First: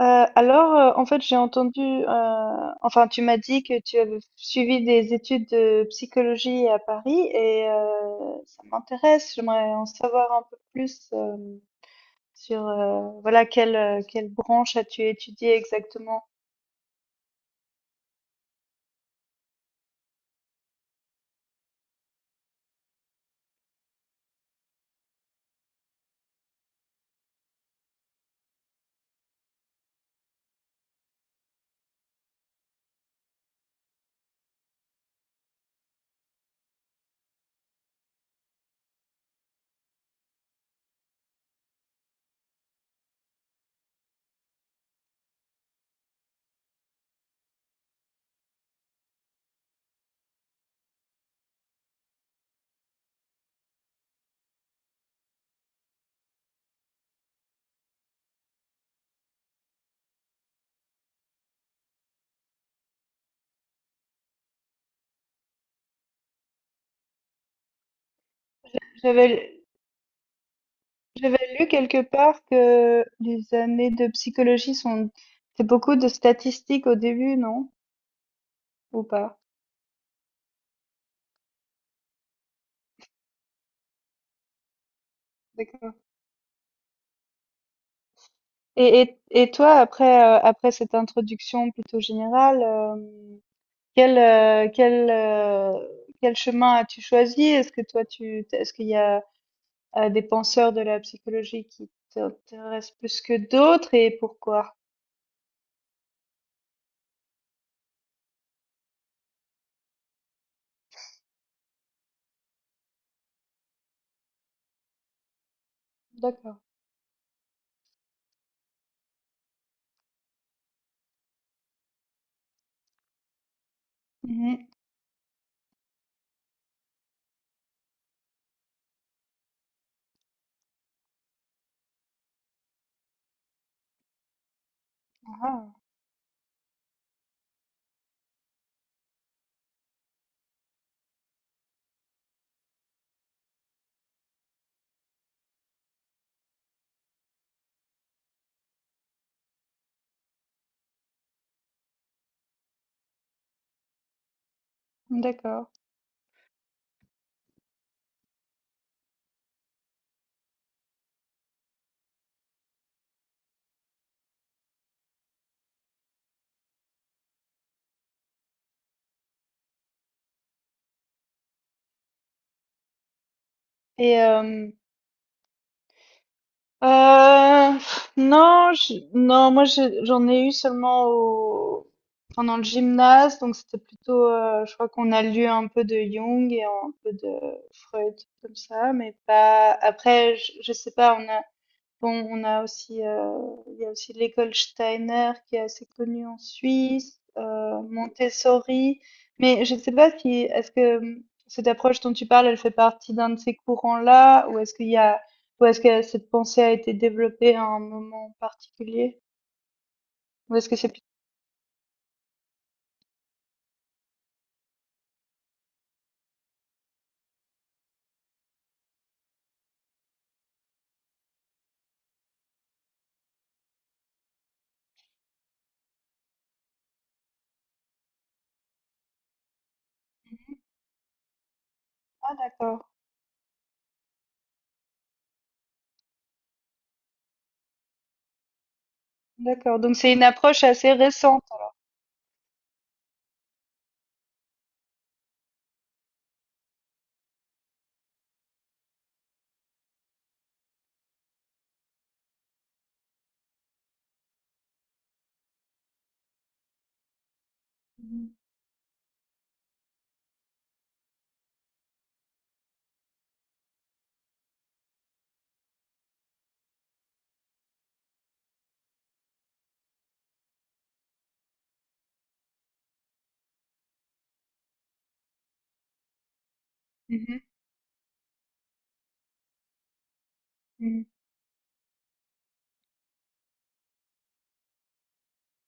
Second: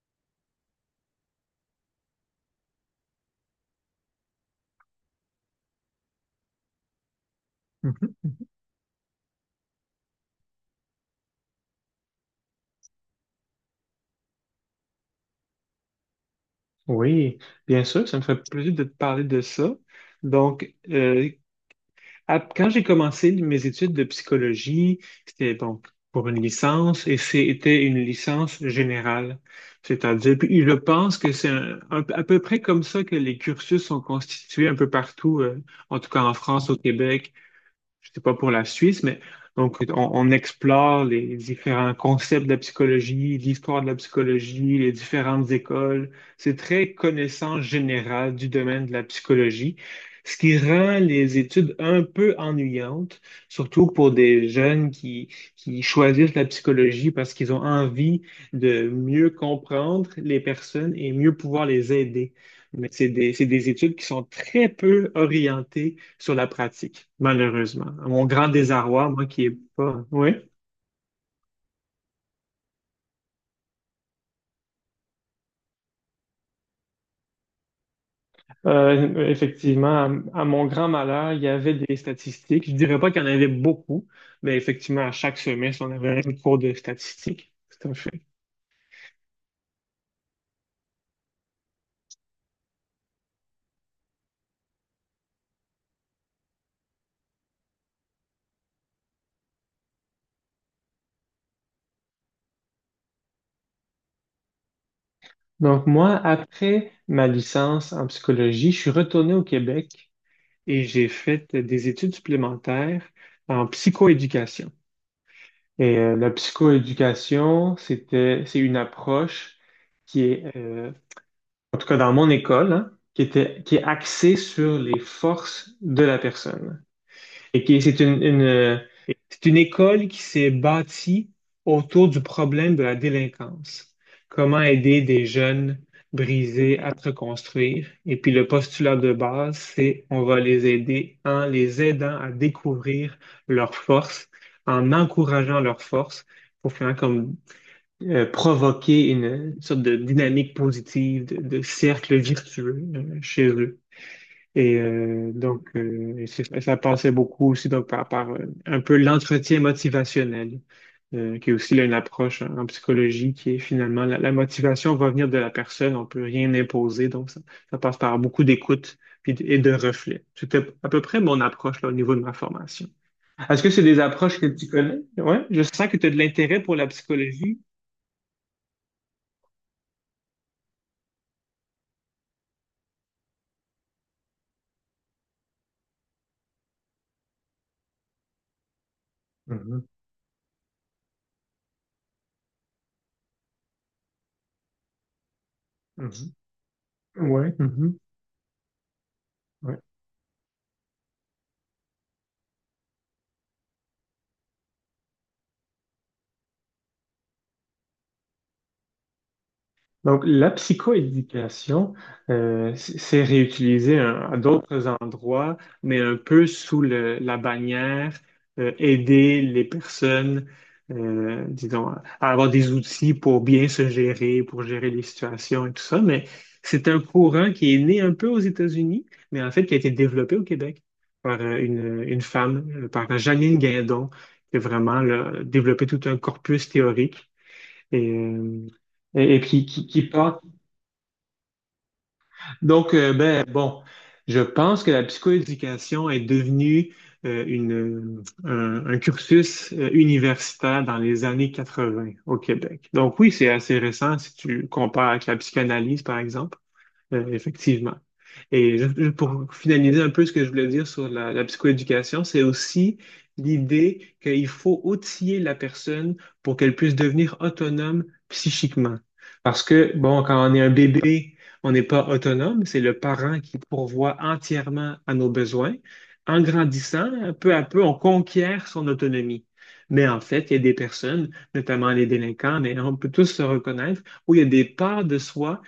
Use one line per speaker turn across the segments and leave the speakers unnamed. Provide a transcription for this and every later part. J'ai entendu, enfin, tu m'as dit que tu avais suivi des études de psychologie à Paris et
Mhm.
ça m'intéresse. J'aimerais en savoir un peu plus voilà, quelle branche as-tu étudié exactement?
Oui, bien sûr, ça me fait plaisir de te parler de ça. Donc, euh, Quand j'ai commencé mes études de psychologie, c'était donc pour une licence, et c'était une licence générale. C'est-à-dire, puis je pense que c'est à peu près comme ça que les cursus sont constitués un peu partout, en tout cas en France, au Québec. Je sais pas pour la Suisse, mais donc on explore les différents concepts de la psychologie, l'histoire de la psychologie, les différentes écoles. C'est très connaissance générale du domaine de la psychologie, ce qui rend les études un peu ennuyantes, surtout pour des jeunes qui choisissent la psychologie parce qu'ils ont envie de mieux comprendre les personnes et mieux pouvoir les aider. Mais c'est des études qui sont très peu orientées sur la pratique, malheureusement. À mon grand désarroi, moi qui est
J'avais,
pas. Oui.
j'avais lu quelque part que les années de psychologie sont, c'est beaucoup de statistiques au début, non? Ou
Euh,
pas?
effectivement, à, à mon grand malheur, il y avait des statistiques. Je dirais pas qu'il y en avait beaucoup, mais effectivement, à chaque semestre, on
D'accord.
avait un cours de statistiques. Tout à fait.
Et toi, après cette introduction plutôt générale, euh, quel chemin as-tu choisi? Est-ce que toi, tu, est-ce qu'il y a des penseurs de la psychologie qui t'intéressent plus que d'autres et pourquoi?
Donc moi, après ma licence en psychologie, je suis retourné au Québec et j'ai fait des études supplémentaires en psychoéducation. La
D'accord.
psychoéducation, c'est une approche qui est en tout cas dans mon école, hein, qui est axée
Mhm.
sur les forces de la personne. Et qui, c'est une école qui s'est bâtie autour du problème de la délinquance. Comment aider des jeunes
Ah,
brisés à se reconstruire. Et puis le postulat de base, c'est on va les aider en les aidant à découvrir leurs forces, en encourageant leurs forces pour finalement comme provoquer une sorte de dynamique positive, de cercle virtueux chez eux.
d'accord.
Ça passait beaucoup aussi donc, par un peu l'entretien motivationnel, qui est aussi là une approche en psychologie qui est finalement la motivation va venir de la personne, on peut rien imposer, ça passe par beaucoup d'écoute puis et de reflets. C'était à peu près mon approche là, au niveau de ma formation. Est-ce que c'est des
Et
approches que tu
euh,
connais? Ouais, je sens que tu as de l'intérêt pour la psychologie.
non, non, j'en ai eu seulement pendant le gymnase, donc c'était plutôt, je crois qu'on a lu un peu de Jung et un peu de Freud comme ça, mais pas.
Mhm,
Après, je sais pas, on a bon, on a aussi, il y a aussi l'école Steiner qui est assez connue
mhm.
en Suisse,
Ouais, mhm,
Montessori. Mais je
ouais.
ne sais pas si, est-ce que cette approche dont tu parles, elle fait partie d'un de ces courants-là, ou est-ce que cette pensée a été développée à un moment particulier,
Donc, la
ou est-ce que c'est plus...
psychoéducation, c'est réutilisé hein, à d'autres endroits, mais un peu sous la bannière aider les personnes, disons, à avoir des outils pour bien se gérer, pour gérer les situations et tout ça. Mais c'est un courant qui est né un peu aux États-Unis, mais en fait qui a été développé au Québec par une
Ah,
femme,
d'accord,
par Janine Guindon, qui a vraiment là développé tout un corpus théorique et, euh, et, et qui,
d'accord.
qui,
Donc
qui
c'est une
partent.
approche assez récente.
Donc, euh, ben, bon, je pense que la psychoéducation est devenue un cursus universitaire dans les années 80 au Québec. Donc, oui, c'est assez récent si tu compares avec la psychanalyse, par exemple, effectivement. Et pour finaliser un peu ce que je voulais dire sur la psychoéducation, c'est aussi l'idée qu'il faut outiller la personne pour qu'elle puisse devenir autonome psychiquement. Parce que, bon, quand on est un bébé, on n'est pas autonome, c'est le parent qui pourvoit entièrement à nos besoins. En grandissant,
Mhm,
peu à peu, on conquiert son autonomie. Mais en fait, il y a des
mhm.
personnes, notamment les délinquants, mais on peut tous se reconnaître, où il y a des parts de soi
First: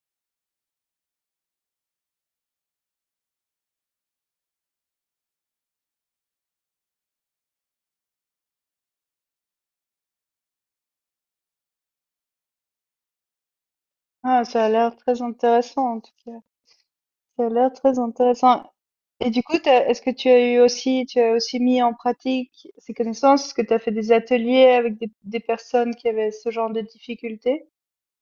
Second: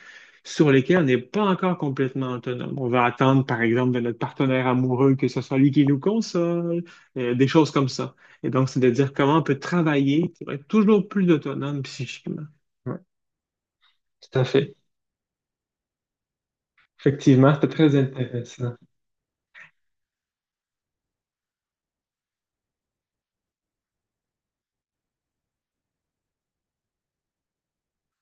sur lesquels on n'est pas encore complètement autonome. On va attendre, par exemple, de notre partenaire amoureux que ce soit lui qui nous console, des choses comme ça. Et donc, c'est de dire comment on peut travailler pour être toujours plus autonome psychiquement. Ouais, tout à
Ah, ça a
fait.
l'air très intéressant en tout cas. Ça a
Effectivement, c'était
l'air
très
très intéressant.
intéressant.
Et du coup, est-ce que tu as eu aussi, tu as aussi mis en pratique ces connaissances? Est-ce que tu as fait des ateliers avec des personnes qui avaient ce genre de difficultés?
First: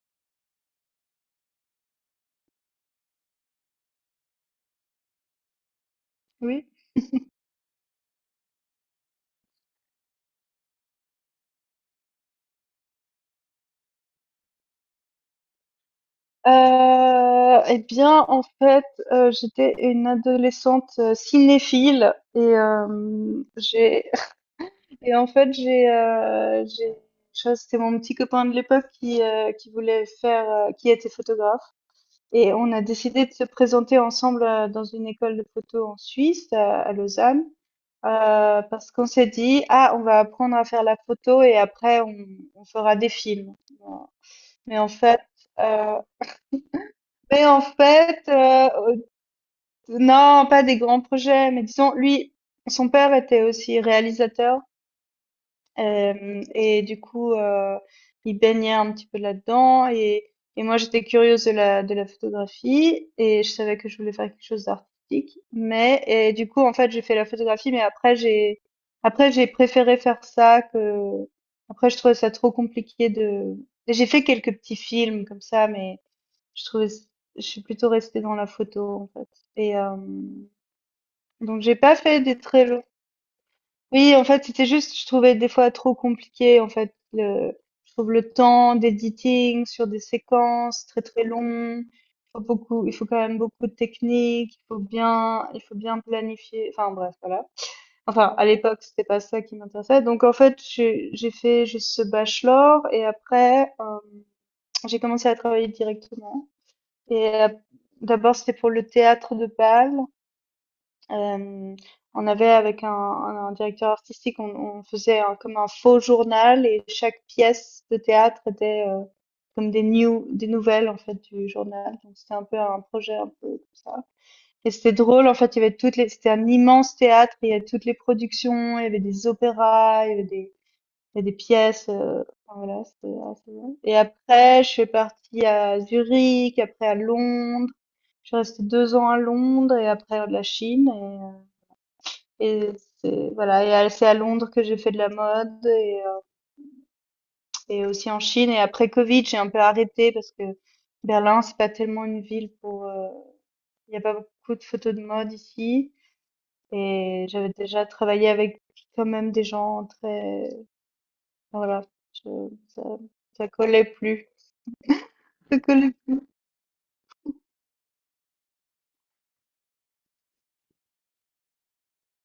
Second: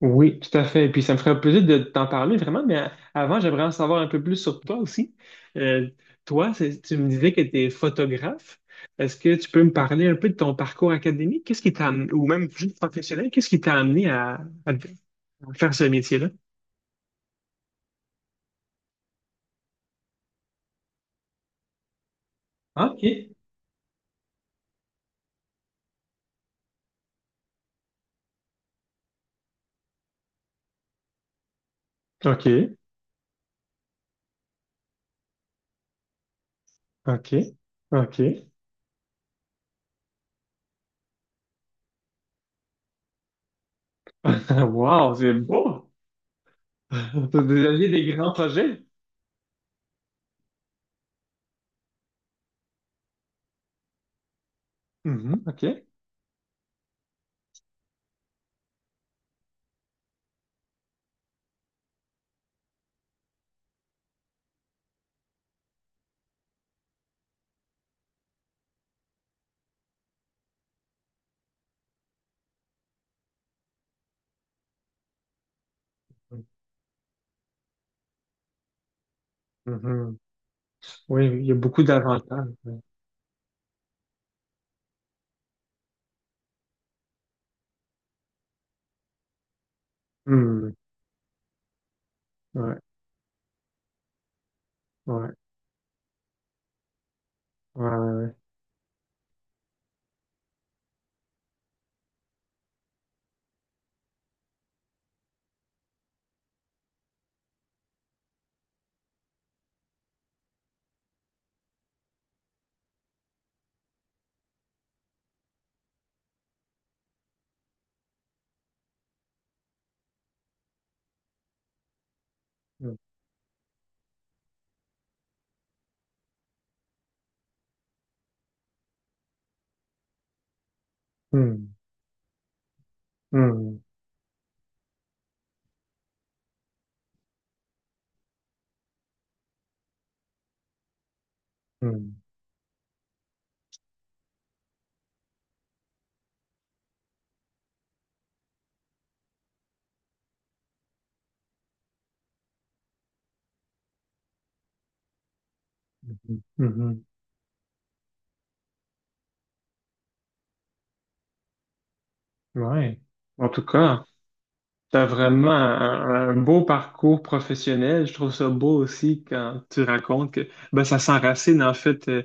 Oui, tout à fait. Et puis, ça me ferait plaisir de t'en parler vraiment, mais avant, j'aimerais en savoir un peu plus sur toi aussi. Euh, Toi,
Oui.
tu me disais que tu es photographe. Est-ce que tu peux me parler un peu de ton parcours académique? Qu'est-ce qui t'a amené, ou même juste professionnel, qu'est-ce qui t'a amené à, à faire ce métier-là?
Eh bien, en fait, j'étais une adolescente cinéphile et
OK.
j'ai et en fait j'ai ça, c'était mon petit copain de l'époque qui voulait faire, qui était photographe. Et on
OK,
a décidé de se présenter ensemble, dans une école de photo en Suisse, à Lausanne,
OK, OK.
parce qu'on s'est dit: «Ah, on va apprendre à faire la photo et après on fera des films». Voilà. Mais en
Wow,
fait,
c'est beau!
heu,
T'as
mais en
déjà eu des
fait,
grands projets?
non, pas des grands projets, mais disons lui, son père était aussi réalisateur.
Mhm, OK.
Hem Et du coup, il baignait un petit peu là-dedans et moi j'étais curieuse de la photographie et je savais que je voulais faire quelque chose d'artistique. Mais et du coup, en fait, j'ai fait la photographie, mais après j'ai préféré faire ça que après je trouvais ça trop compliqué de. J'ai fait quelques petits films comme ça, mais je trouvais je suis plutôt restée dans la photo, en fait, et
Mhm. Oui, oui, il y a
donc j'ai
beaucoup
pas fait des
d'avantages.
très. Oui, en fait, c'était juste, je trouvais des fois trop compliqué, en fait, je trouve le temps d'editing sur des
Hmm,
séquences très très longues. Il faut
ouais,
beaucoup, il faut quand même beaucoup de technique,
ouais.
il faut bien planifier. Enfin bref, voilà.
Ouais,
Enfin,
ouais,
à l'époque, c'était pas ça qui m'intéressait. Donc en fait, j'ai fait juste ce bachelor et après, j'ai commencé à travailler directement. Et d'abord, c'était pour le théâtre de Bâle. Hem, on avait avec un directeur artistique, on faisait un comme un faux journal et chaque pièce de théâtre était, comme des news, des nouvelles en fait du journal. Donc c'était un peu un
ouais.
projet un peu comme ça, et c'était drôle en fait, il y avait toutes les c'était un immense théâtre, il y avait toutes les productions, il y avait des opéras, il y avait des
Hmm,
pièces, enfin voilà, c'était assez bien,
hmm,
et après je suis partie à Zurich, après à Londres. Je suis restée 2 ans à Londres et après la Chine,
hmm,
et c'est voilà, et à c'est à Londres que j'ai fait de la mode et aussi en Chine, et après Covid, j'ai un peu arrêté parce que Berlin, c'est pas tellement une ville pour, il y a pas beaucoup de photos de mode ici,
hmm, hmm, hmm.
et j'avais déjà travaillé avec quand même des gens très, enfin, voilà, je, ça
Ouais. En
ça
tout
collait
cas.
plus,
T'as vraiment
ça collait.
un beau parcours professionnel. Je trouve ça beau aussi quand tu racontes que ben, ça s'enracine en fait, euh,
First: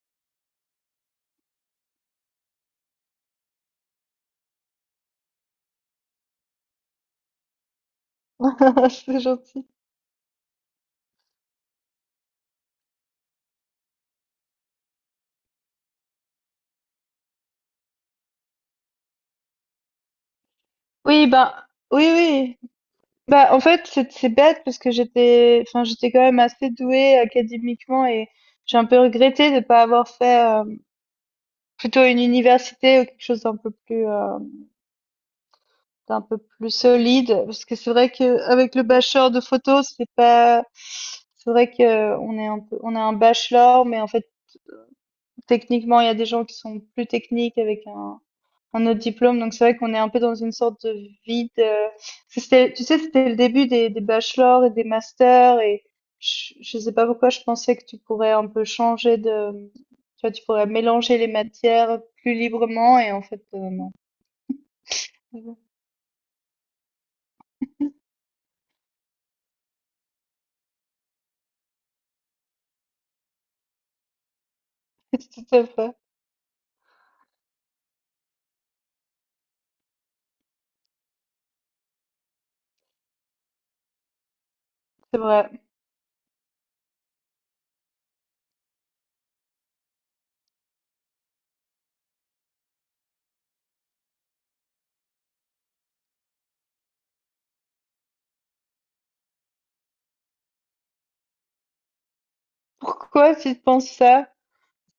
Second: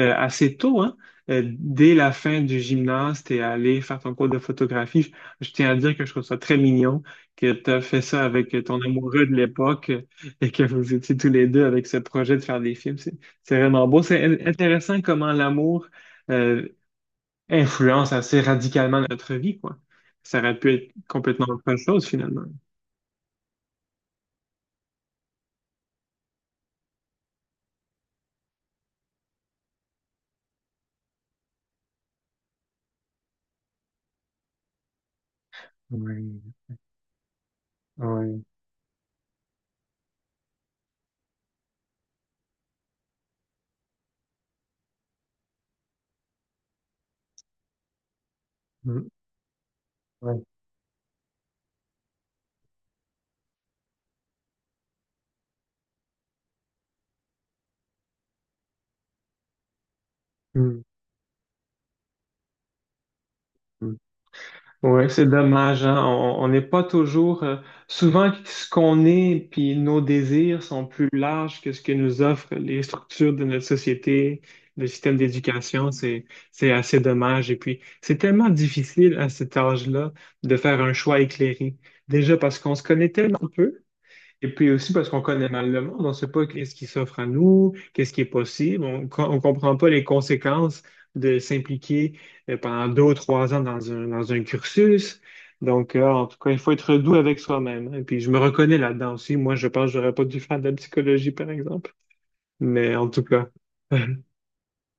euh, assez tôt, hein. Dès la fin du gymnase, t'es allé faire ton cours de photographie. Je tiens à dire que je trouve ça très mignon que t'as fait ça avec ton
C'est
amoureux de
gentil.
l'époque, et que vous étiez tous les deux avec ce projet de faire des films. C'est vraiment beau. C'est intéressant comment l'amour euh, influence assez radicalement notre vie, quoi. Ça aurait pu être
Oui,
complètement
ben
autre chose
oui,
finalement.
oui. Bah, en fait, c'est bête parce que j'étais enfin, j'étais quand même assez douée académiquement et j'ai un peu regretté de ne pas avoir fait, plutôt une université ou quelque chose d'un peu
Oui,
plus solide. Parce que c'est vrai que
oui,
avec le bachelor de photo, c'est pas c'est vrai que on est un peu, on a un bachelor mais en fait, techniquement, il y a des gens qui sont plus techniques avec un autre
mm,
diplôme. Donc c'est vrai qu'on est un peu dans
oui,
une sorte de vide. C'était, tu sais, c'était le début des bachelors et des masters et je sais pas pourquoi je pensais que tu pourrais un peu changer de, tu vois, tu pourrais
mm,
mélanger les matières plus librement et en fait, non.
mm. Ouais, c'est dommage, hein. On n'est pas toujours... souvent, ce qu'on est, puis nos désirs sont plus larges que ce que nous offrent les structures de notre société, le système
C'est tout à
d'éducation.
fait,
C'est assez dommage. Et puis, c'est tellement difficile à cet âge-là de faire un choix éclairé. Déjà parce qu'on se connaît tellement peu. Et puis aussi parce
c'est
qu'on connaît
vrai.
mal le monde, on ne sait pas qu'est-ce qui s'offre à nous, qu'est-ce qui est possible, on ne comprend pas les conséquences de s'impliquer pendant 2 ou 3 ans dans un cursus. Donc, en tout cas, il faut être doux avec soi-même. Et puis, je me reconnais là-dedans aussi. Moi, je pense que j'aurais pas dû faire de la psychologie, par exemple. Mais en tout
Pourquoi
cas.
tu penses ça?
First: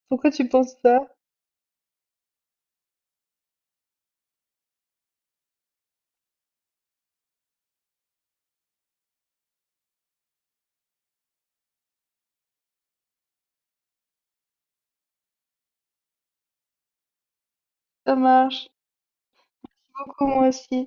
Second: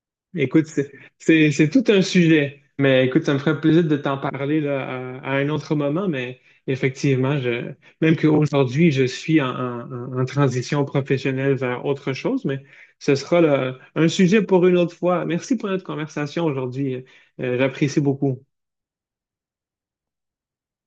Pourquoi tu
Écoute,
penses ça?
c'est tout un sujet, mais écoute, ça me ferait plaisir de t'en parler là, à un autre moment, mais effectivement, même qu'aujourd'hui, je suis en, en transition professionnelle vers autre chose, mais ce sera là un sujet pour une autre fois. Merci pour notre conversation aujourd'hui. J'apprécie
Ça
beaucoup.
marche. Beaucoup moi aussi.